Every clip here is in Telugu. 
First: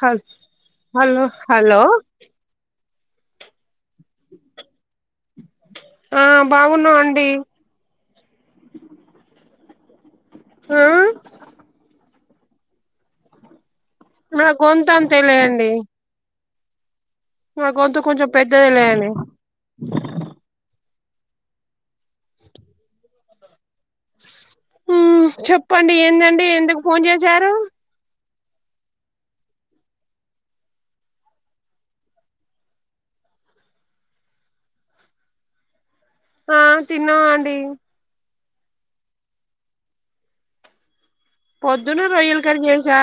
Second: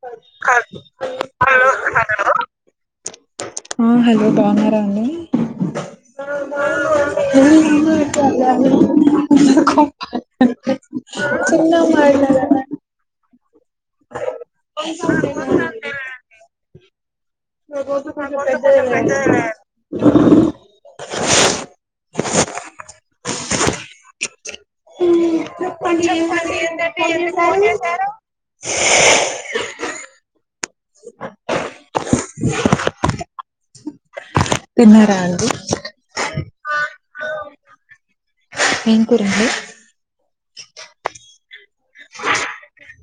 హ హలో హలో హలో హలో బాన్నారా అండి ఆ బాగున్నాం అండి కు ఆ చిన్న మ ఇ గొంత అంతేలిండి రోజ అండి మ్ హమ్ చెప్పండి చాపాది ఏందండి ఎందుకు ఫోన్ ఏం చేశారు ఫోన్ చేశారు తిన్నారా అండి ఆ తిన్నావా అండి ఏం గు రంది పొద్దున్న రొయ్యల కర్ర చేసా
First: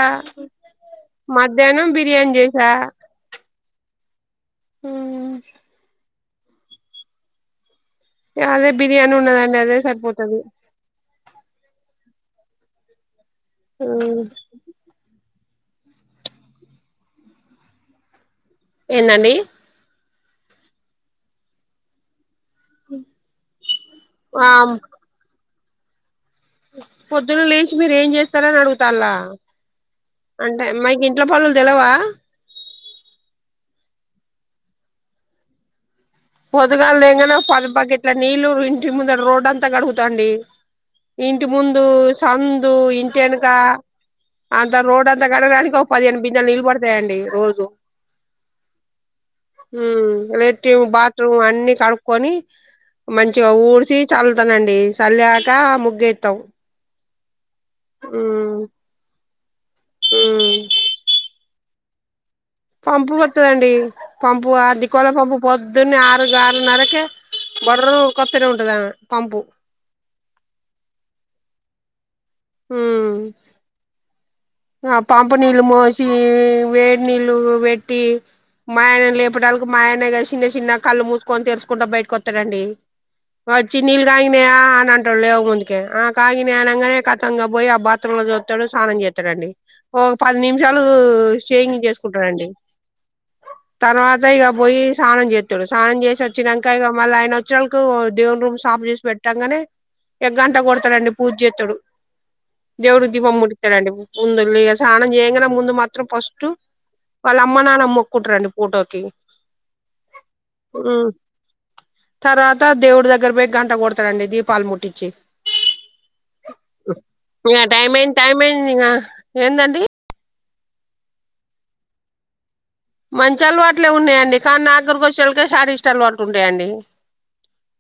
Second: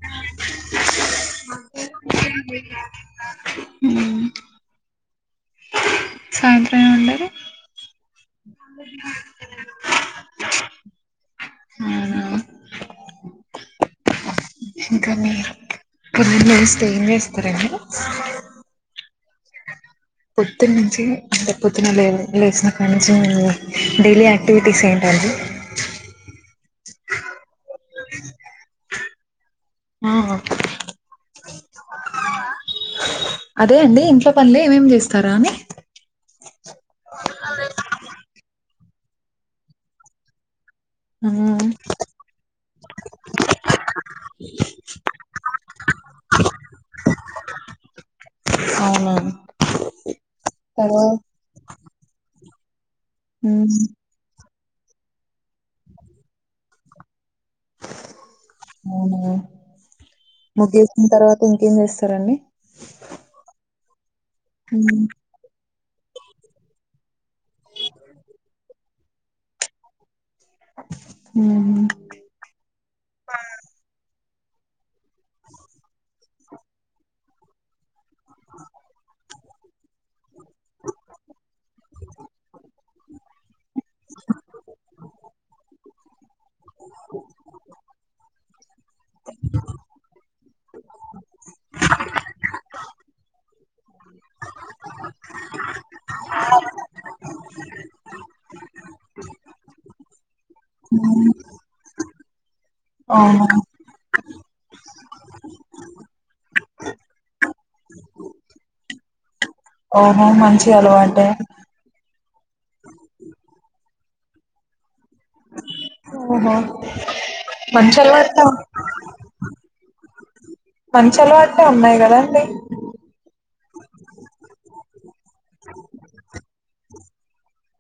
మధ్యాహ్నం బిర్యానీ చేసా ఉ మ్ సాంత్రంగా ఉండది అదే బిర్యానీ ఉన్నదండి అదే సరిపోతుది ఆ అ ఇంకా మీరు పల్ల స్టేం చేస్తారండి ఎన్నండి పొట్తి నుంచింతె పొతున లేదు లేచిన కానీంచి డైలీ యాక్టివిటీస్ ఏంటది పోద్దున లేస్ మీరు ఏం చేస్తార అని అడుగుతా అంటే మైకి ఇంట్లో పలు తెలవా అదే అండి ఇంట్లో పనులే ఏమేమి చేస్తారా అని ఉదుగాళ్ ఎంనా పది పకెట్ల నీళ్ళురు ముంద రోడ్ అంతా గడుగుతాండి ఇంటి అని ముందు సందు ఇంటి వెనక అంత రోడ్ంతా గడగడానికి ఒక పదిహేను బిందెలు నిలబడతాయండి రోజు అవునా ఎటి బ తర్వా అన్ని కడుక్కొని మంచిగా ఊడ్సి చల్ నండి చలిక ముగ్గేస్తాం అ ఉమ్ ముగిసిన తర్వాత ఇంకేం చేస్తారండి పంపు వత్తదండి పంపు ఆ దిక్కోల పంపు పోద్ అని ఆరు ఆరు నరక బర్ర్ కొత్త గా ఉంటదామె పంపు హ్మ్ హ్మ్ ఆ పంపు నీళ్ళు మోసి వేడి నీళ్ళు పెట్టి మాఆయనని లేప్ చెప్పడాలకు మాఆయనే గా చిన్న చిన్న కళ్ళు మూసుకొని తెరుసుకుంట బయటకు వత్తడండి. వచ్చి నీళ్ళ్ కాగినయా అని అం లేవు ముందుకే ఆ కాగినియ్ అనంగానే కతంగా పోయి ఆ బాత్రూమ్ లో చూత్తడు స్నానం చే త్తడండి ఓ పది నిమిషాలు షేవింగ్ చేసుకుంటడండి తర్వాత ఇక పోయి స్నానం చేత్తడు స్నానం చేసి వచ్చినాంక ఇక మల్లా అయన వచ్చేలకు దేవుని రూ సాఫ చేసి పెట్టంగానే ఎ గంట కొడతాడండి పూజెత్తాడు దేవుడికి దీపం అవునా ముట్టిత్తాడండి ముందు సానం చేయంగానే ముందు మాత్రం ఫస్ట్ వాళ్ళ అమ్మ నాన్న మొక్కుంటారండి ఫోటోకి అవునా మంచి అలవాటే తర్వాత దేవుడి దగ్గర పోయి గంట కొడతాడండి దీపాలు ముట్టిచ్చి ఓహో ఇంగా మంచి టైమైంద్ అలవాట్లే టైమైంది ఇంగా ఏందండి మంచి అలవాట్లే ఉన్నాయి కదండి మంచి అలవాట్లే ఉన్నాయండి కానీ నాగ్గరకి వచ్చేళ్కే శాడిస్ట్ అలవాట్లు ఉంటాయండి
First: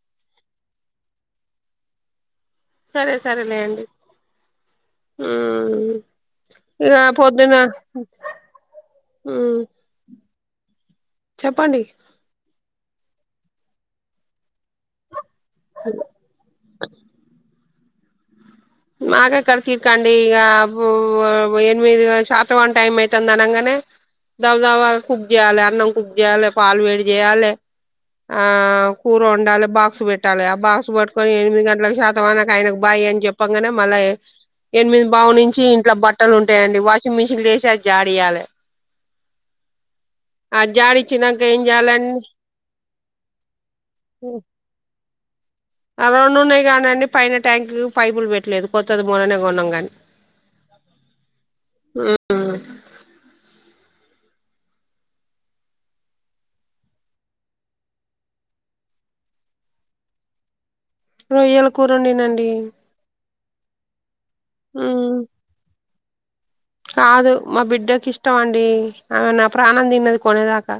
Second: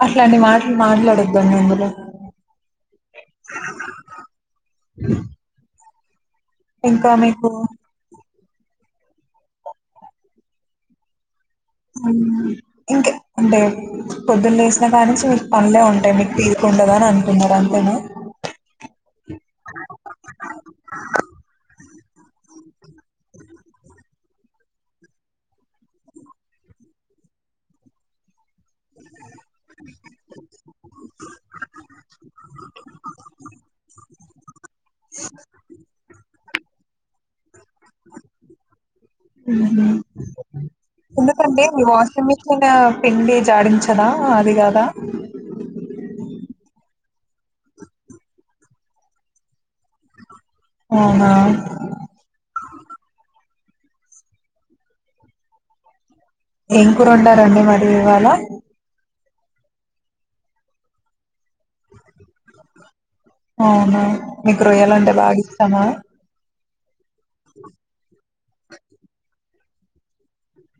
అట్లాంటి మాట్లు మాట్లాడొద్దు [unintelligible] అందులో సరే సరేలేండి హ్మ్ ఇగా ఇంకా మీకు పొద్దున హ్మ్ హ్మ్ ఇంక అంటే పొద్దున్న లేసిన కానీంచి పనులే ఉంటాయ్ మీకు తీరిక ఉండదా అని అంటున్నారు అం మన మాగా కర్ కిక్ అండి ఈ ఎనిమిది శాత వన్ టైమ్ అయితుందనంగానే దవదవా కుక్ చేయాలే అన్నం కుక్ చేయాలే పాలు వేడి చేయాలే ఆ కూర వొండాలే బాక్స్ పెట్టాలి ఆ బాక్స్ పట్టుకొని ఎనిమిది గంటలకు శాతం అన ఆయన బాయ్ అని చెప్ప పంగనే మల్ల ఏ ఎనిమిది బావు నుంచి ఇంట్లో బ బట్టలు ఉంటాయండి వాషింగ్ మిషన్ చేసి అది జాడయాలే హ జాడిచ్చినాక ఏం ఎందుకంటే మీ చేయాలండి వాషింగ్ మిషిన్ పిండి జాడించదా అది కాదా అ రెండు ఉన్నాయి కానీండి పైన ట్యాంక్కి పైపులు పెట్టలేదు కొత్తది మొన్ననే కొన్నాం గాని అవునా ఏం కూర వొండారండి మరి ఇవాళ రొయ్యల కూర వొండినండి అవునా మీకు రొయ్యలంటే బాగ ఇష్టమా కాదు మా బిడ్డకి ఇష్టం అండి ఆమనా ప్రాణం తిన్నది కొనేదాకా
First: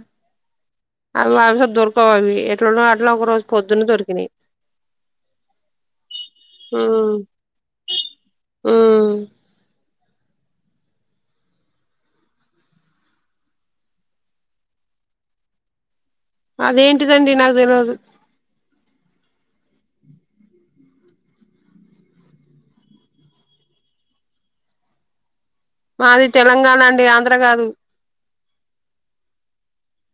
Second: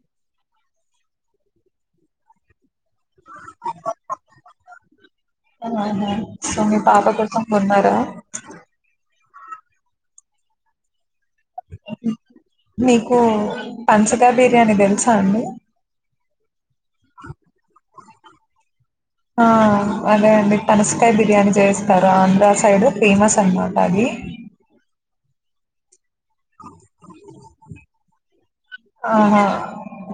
అవి అవిస దొరకవు అవి ఎట్లా ఇట్లో ఒక రోజు పొద్దున్న దొరికినాయ్ ఆహా సో మీ పాప హ్మ్ కోసం కొన్నారా హ్మ్ మీకు పనసకాయ్ బిర్యానీ తెలుసా అండి అదేంటిదండి నాకు తెలవదు ఆ అదే అండి పనసకాయ బిర్యానీ చేస్తారు ఆంధ్ర సైడ్ ఫేమస్ అనమాట అది మాది తెలంగాణ అండి ఆంధ్ర కాదు ఆహా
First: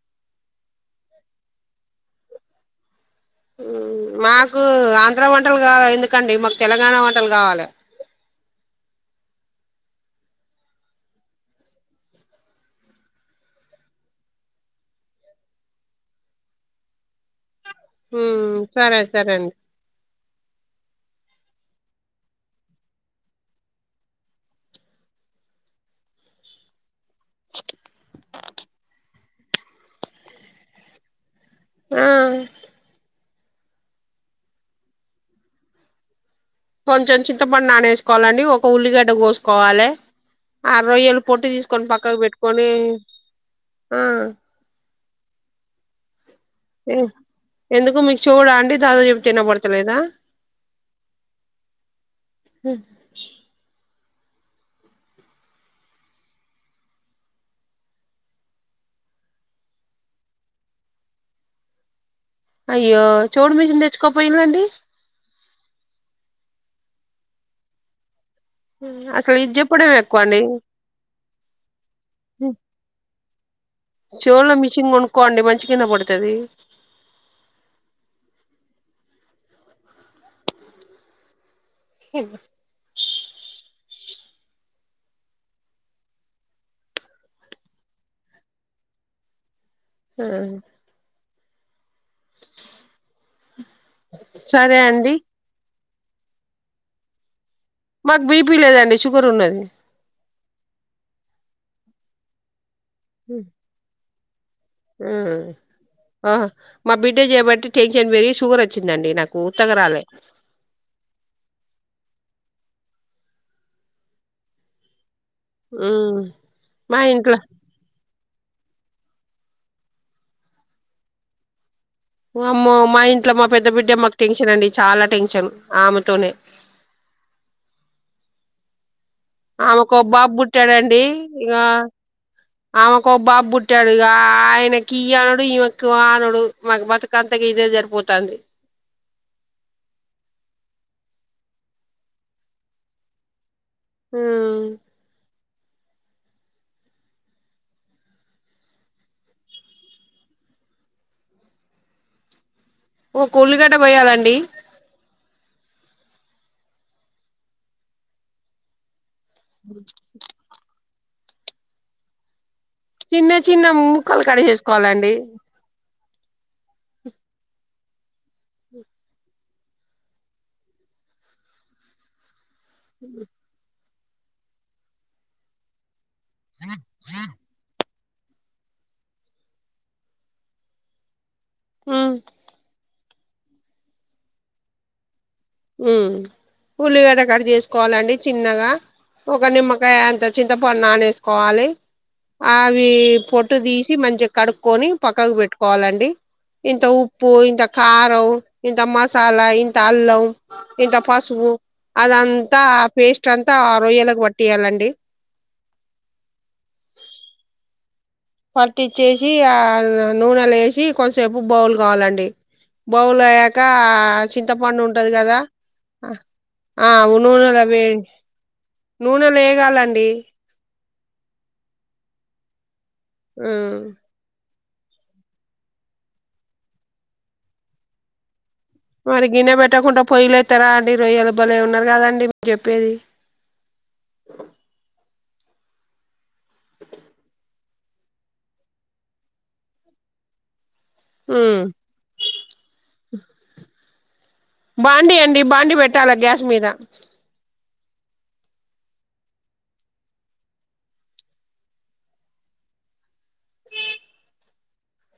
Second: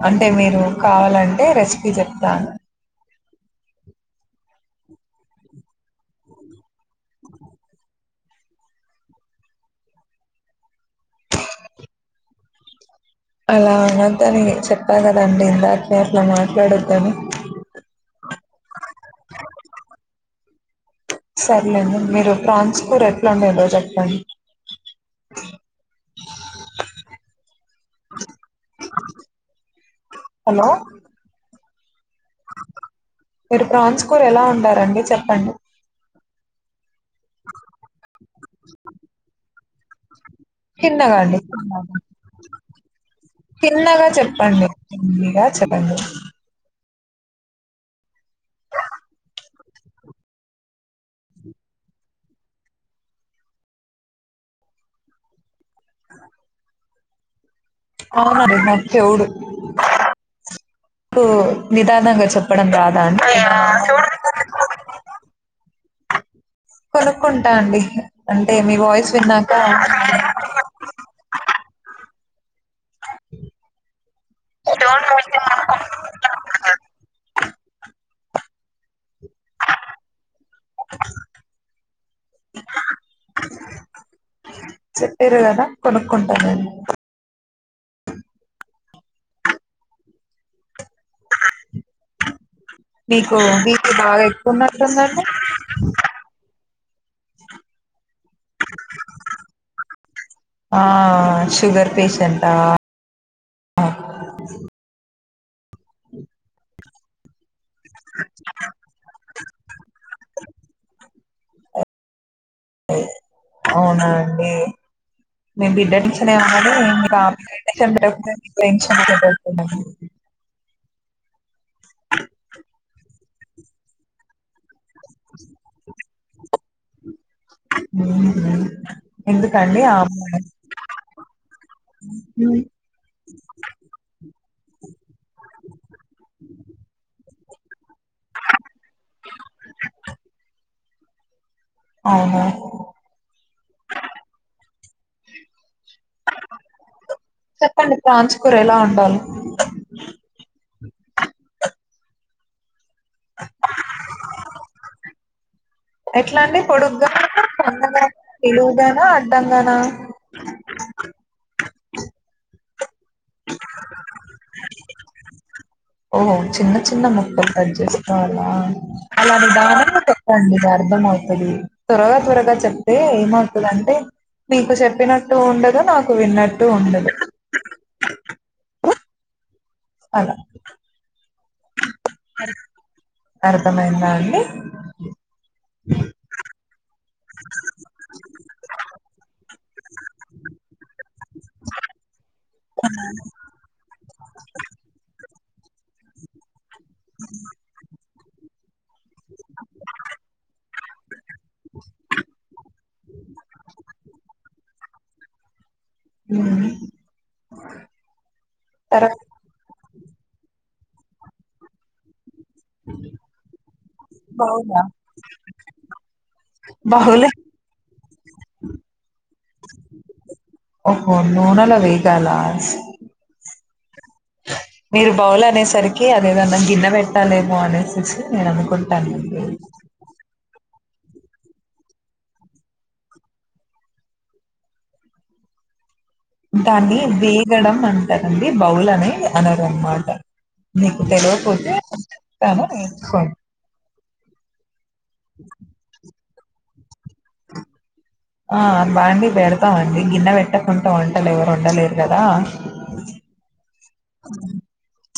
అంటే మీరు కావాలంటే రెసిపీ చెప్తాను మాకు ఆంధ్ర వంటలు కావాలి ఎందుకండి మాకు తెలంగాణ వంటలు కావాలె అలా అనదని చెప్పా కదండి ఇందాకే అట్లా మాట్లాడొద్దని మ్మ్ సరే సరే అండి సరేలేండి మీరు ట్రాన్స్పర్ ఎట్లావుండేదో చెప్పండి హలో ఆ మీరు ప్రాన్స్ కోర్ ఎలా ఉంటారండి చెప్పండి కొంచెం చింతపండ్ నానేసుకోవాలండి ఒక ఉల్లిగడ్డ కోసుకోవాలి. ఆ తిన్నగా రొయ్యలు అండి. పొట్టు తీసుకొని తిన్నగా. పక్కకు పెట్టుకొని ఆ ఇంకా చెప్పండి ఏ ఎందుకు మీక్ షో కూడా అండి [unintelligible] చెప్తే వినబడత లేదా ఆ నా నాక్ చెవ్వుడు వినపడ్దు నిదానంజంగా చెప్ అయ్యో చోవ్డు మీషన్ తెచ్చుకోపోయిడ్ర అండి కొనుక్కుంటా అండి అంటే మీ వాయిస్ అసలు విన్నాక ఇది చెప్పడమే ఎక్కువ మ్ చోవులో మిషిన్ కొనుకోండి మంచిగా వినపడుతది హు చెప్పేరు కదా కొనుక్కుంటానండి ఆ మీకు మీకు బాగా సరే అండి ఎక్కువన్నటుదండి మాకు బీపీ లేదండి షుగర్ ఉన్నది. ఆ షుగర్ పేషెంటా హ్మ్ హ్మ్ ఆ మా బిడ్టజేబట్టి టెన్షన్ పెరిగి షుగర్ వచ్చిందండి నాకు ఉత్తగా రాలే అవునా అండి మేము బిడ్డ హ్మ్ మా ఇంట్లో [unintelligible] టెన్షన్ [unintelligible] ఇట్లా మా పెద్ద బిడ్డ మాకు టెన్షనండి చాలా టెన్షన్ ఆమెతోనే హ్మ్ హు ఆమె కో బాబు పుట్టాడండి ఇక ఆమె కో బాబు పుట్టాడు ఇక ఆయనకి ఈ అనడు ఈమెకు ఆ అనడు మాకు బతుకు అంత ఇదే సరిపోతాంది. అవునా హ్మ్ చెప్పండి ప్రాన్స్ కూర ఎలా ఉండాలో ఒక ఉల్లిగడ్డ కొయ్యాలండి ఎట్లా అండి పొడుగ్గానా సన్నగాన నిలువుగాన అ డ్డంగానా చిన్న చిన్న ముక్కలు కడిగేసుకోవాలండి ఓహో చిన్న చిన్న ముక్కలు కట్ చేసుకోవాలా అలా నిదానంగా చెప్పండి అర్థం అయితది త్వరగా త్వరగా చెప్తే ఏమవుతదంటే మీకు చెప్పినట్టు ఉండదు నాక్ విన్నట్టు ఉండదు అలా హ అర్థమైందా అండి ఉమ్ ఉల్లిగడ్డ కట్ చేసుకోవాలండి చిన్నగా ఒక నిమ్మకాయ అంత చింతపండు నానేసుకో కావాలి అవి పొట్టు తీసి మంచిగా కడుక్కకొని పక్కకు పెట్టుక్ కోవాలండి ఇంత ఉప్పు ఇంత కారం ఇంత మసాలా ఇంత అల్లం ఇంత పసు ఓ అదంతా పేస్ట్ అంతా రొయ్యలకు పట్టియ్యాలండి ఉ హు పట్టిచ్చేసి ఆ నూనె లో వేసి కొన్ సేపు బౌల్ కావాలండి బౌలు అయ్యాక చింతపండు బౌలా ఉంటది కదా ఆ బహుళ నూనెలో వెం నూనెలే ఏగాలండి ఓహో నూనెలో వేగాల ఉమ్ మీరు బౌలు అనేసరికి అదేదన్నా గిన్న పెట్టాలేమో అనేసి నేను అనుక్ మరి గిన్నె పెట్టకుండా పోయిలే త్తరా అండి రోయ్యలుల బలే ఉన్నది కదండి మీర్ చెప్పేది దాన్ని వేగడం అంటరండి బౌలనే అనరన్ మాట నీకు తెలేవక ఉమ్ పోతే చెప్తాను నేర్చుకోండి బాండీ అండి బాండి పెట్టాలా గ్యాస్ మీద ఆ బాండి పెడతామండి గిన్నె పెట్టకుండా వంటలు ఎవరు వన్డలేరు కదా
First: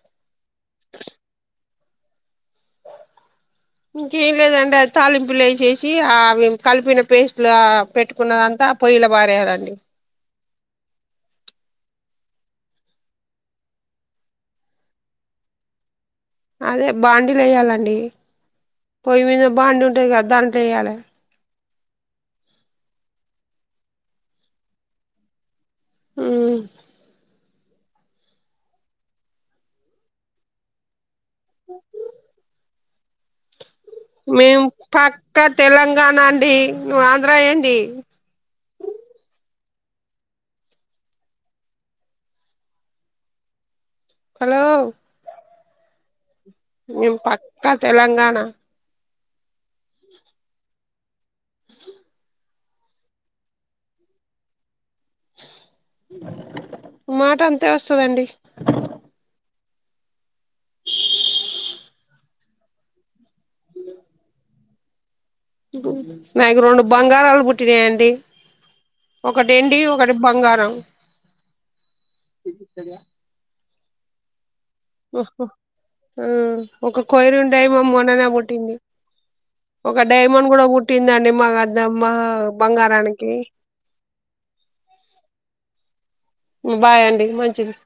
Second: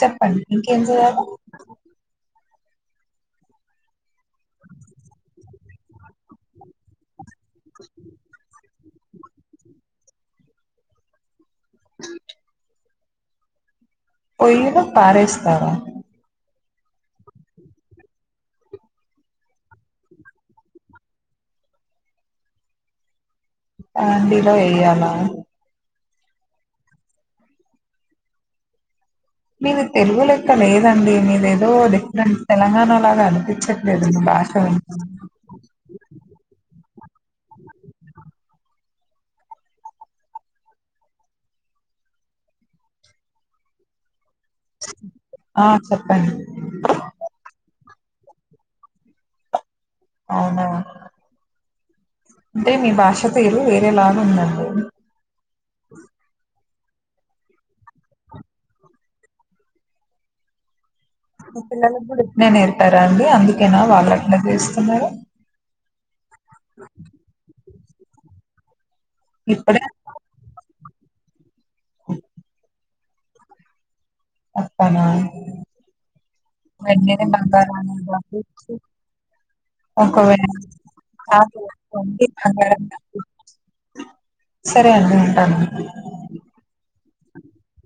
చెప్పండి ఇంకేం చెయ్యాలి ఇంకేం లేదండి తాలింపులు వసేసి అవి కలిపిన పేస్ట్ పెట్టుకున్నదంతా పొయ్యిలో బారేలా అండి పోయిలో పారేస్తారా అదే బాండీలు వేయ్యాలండి పొయ్యి మీద బాండి ఉంటుంది కదా దాంట్లో వేయ్యాలి బాండిలో వెయ్యాలా ఉమ్ మీది తెలుగు లెక్క లేదండి మీరు ఏదో డిఫరెంట్ తెలంగాణ లాగా అనిపించ మేము పక్కా తెలంగాణ అండి నువ్ ఆంధ్ర ఏంది హలో ఆ చెప్పండి మేం పక్కా తెలంగాణ అవునా అంటే మీ భాష తీరు వేరే లాగా ఉందండి మాట అంతే వస్తదండి మా పిల్లలకు కూడా ఇట్నె నేర్పారా అండి అందుకేనా వాళ్ళు అట్లే చేస్తున్నారు నాకు రెండు బంగారాలు బుట్టిన్నాయి. తినాయి అండి ఒకటి ఏండి ఇప్పుడే ఒకటి బంగారం వస్తానా ఓహో ఒక వెన్నీని కొయినూరు డైమండ్ బంగారాన్ని మొన్ననే దాపిచ్చి పుట్టింది ఒక ఒకవేళ డైమండ్ కూడా పుట్టిందండి మా నాకు మా వెండి బంగారం దాపిచ్చి. బంగారానికి సరే అండి ఉంటాను బాయ్ అండి మంచిది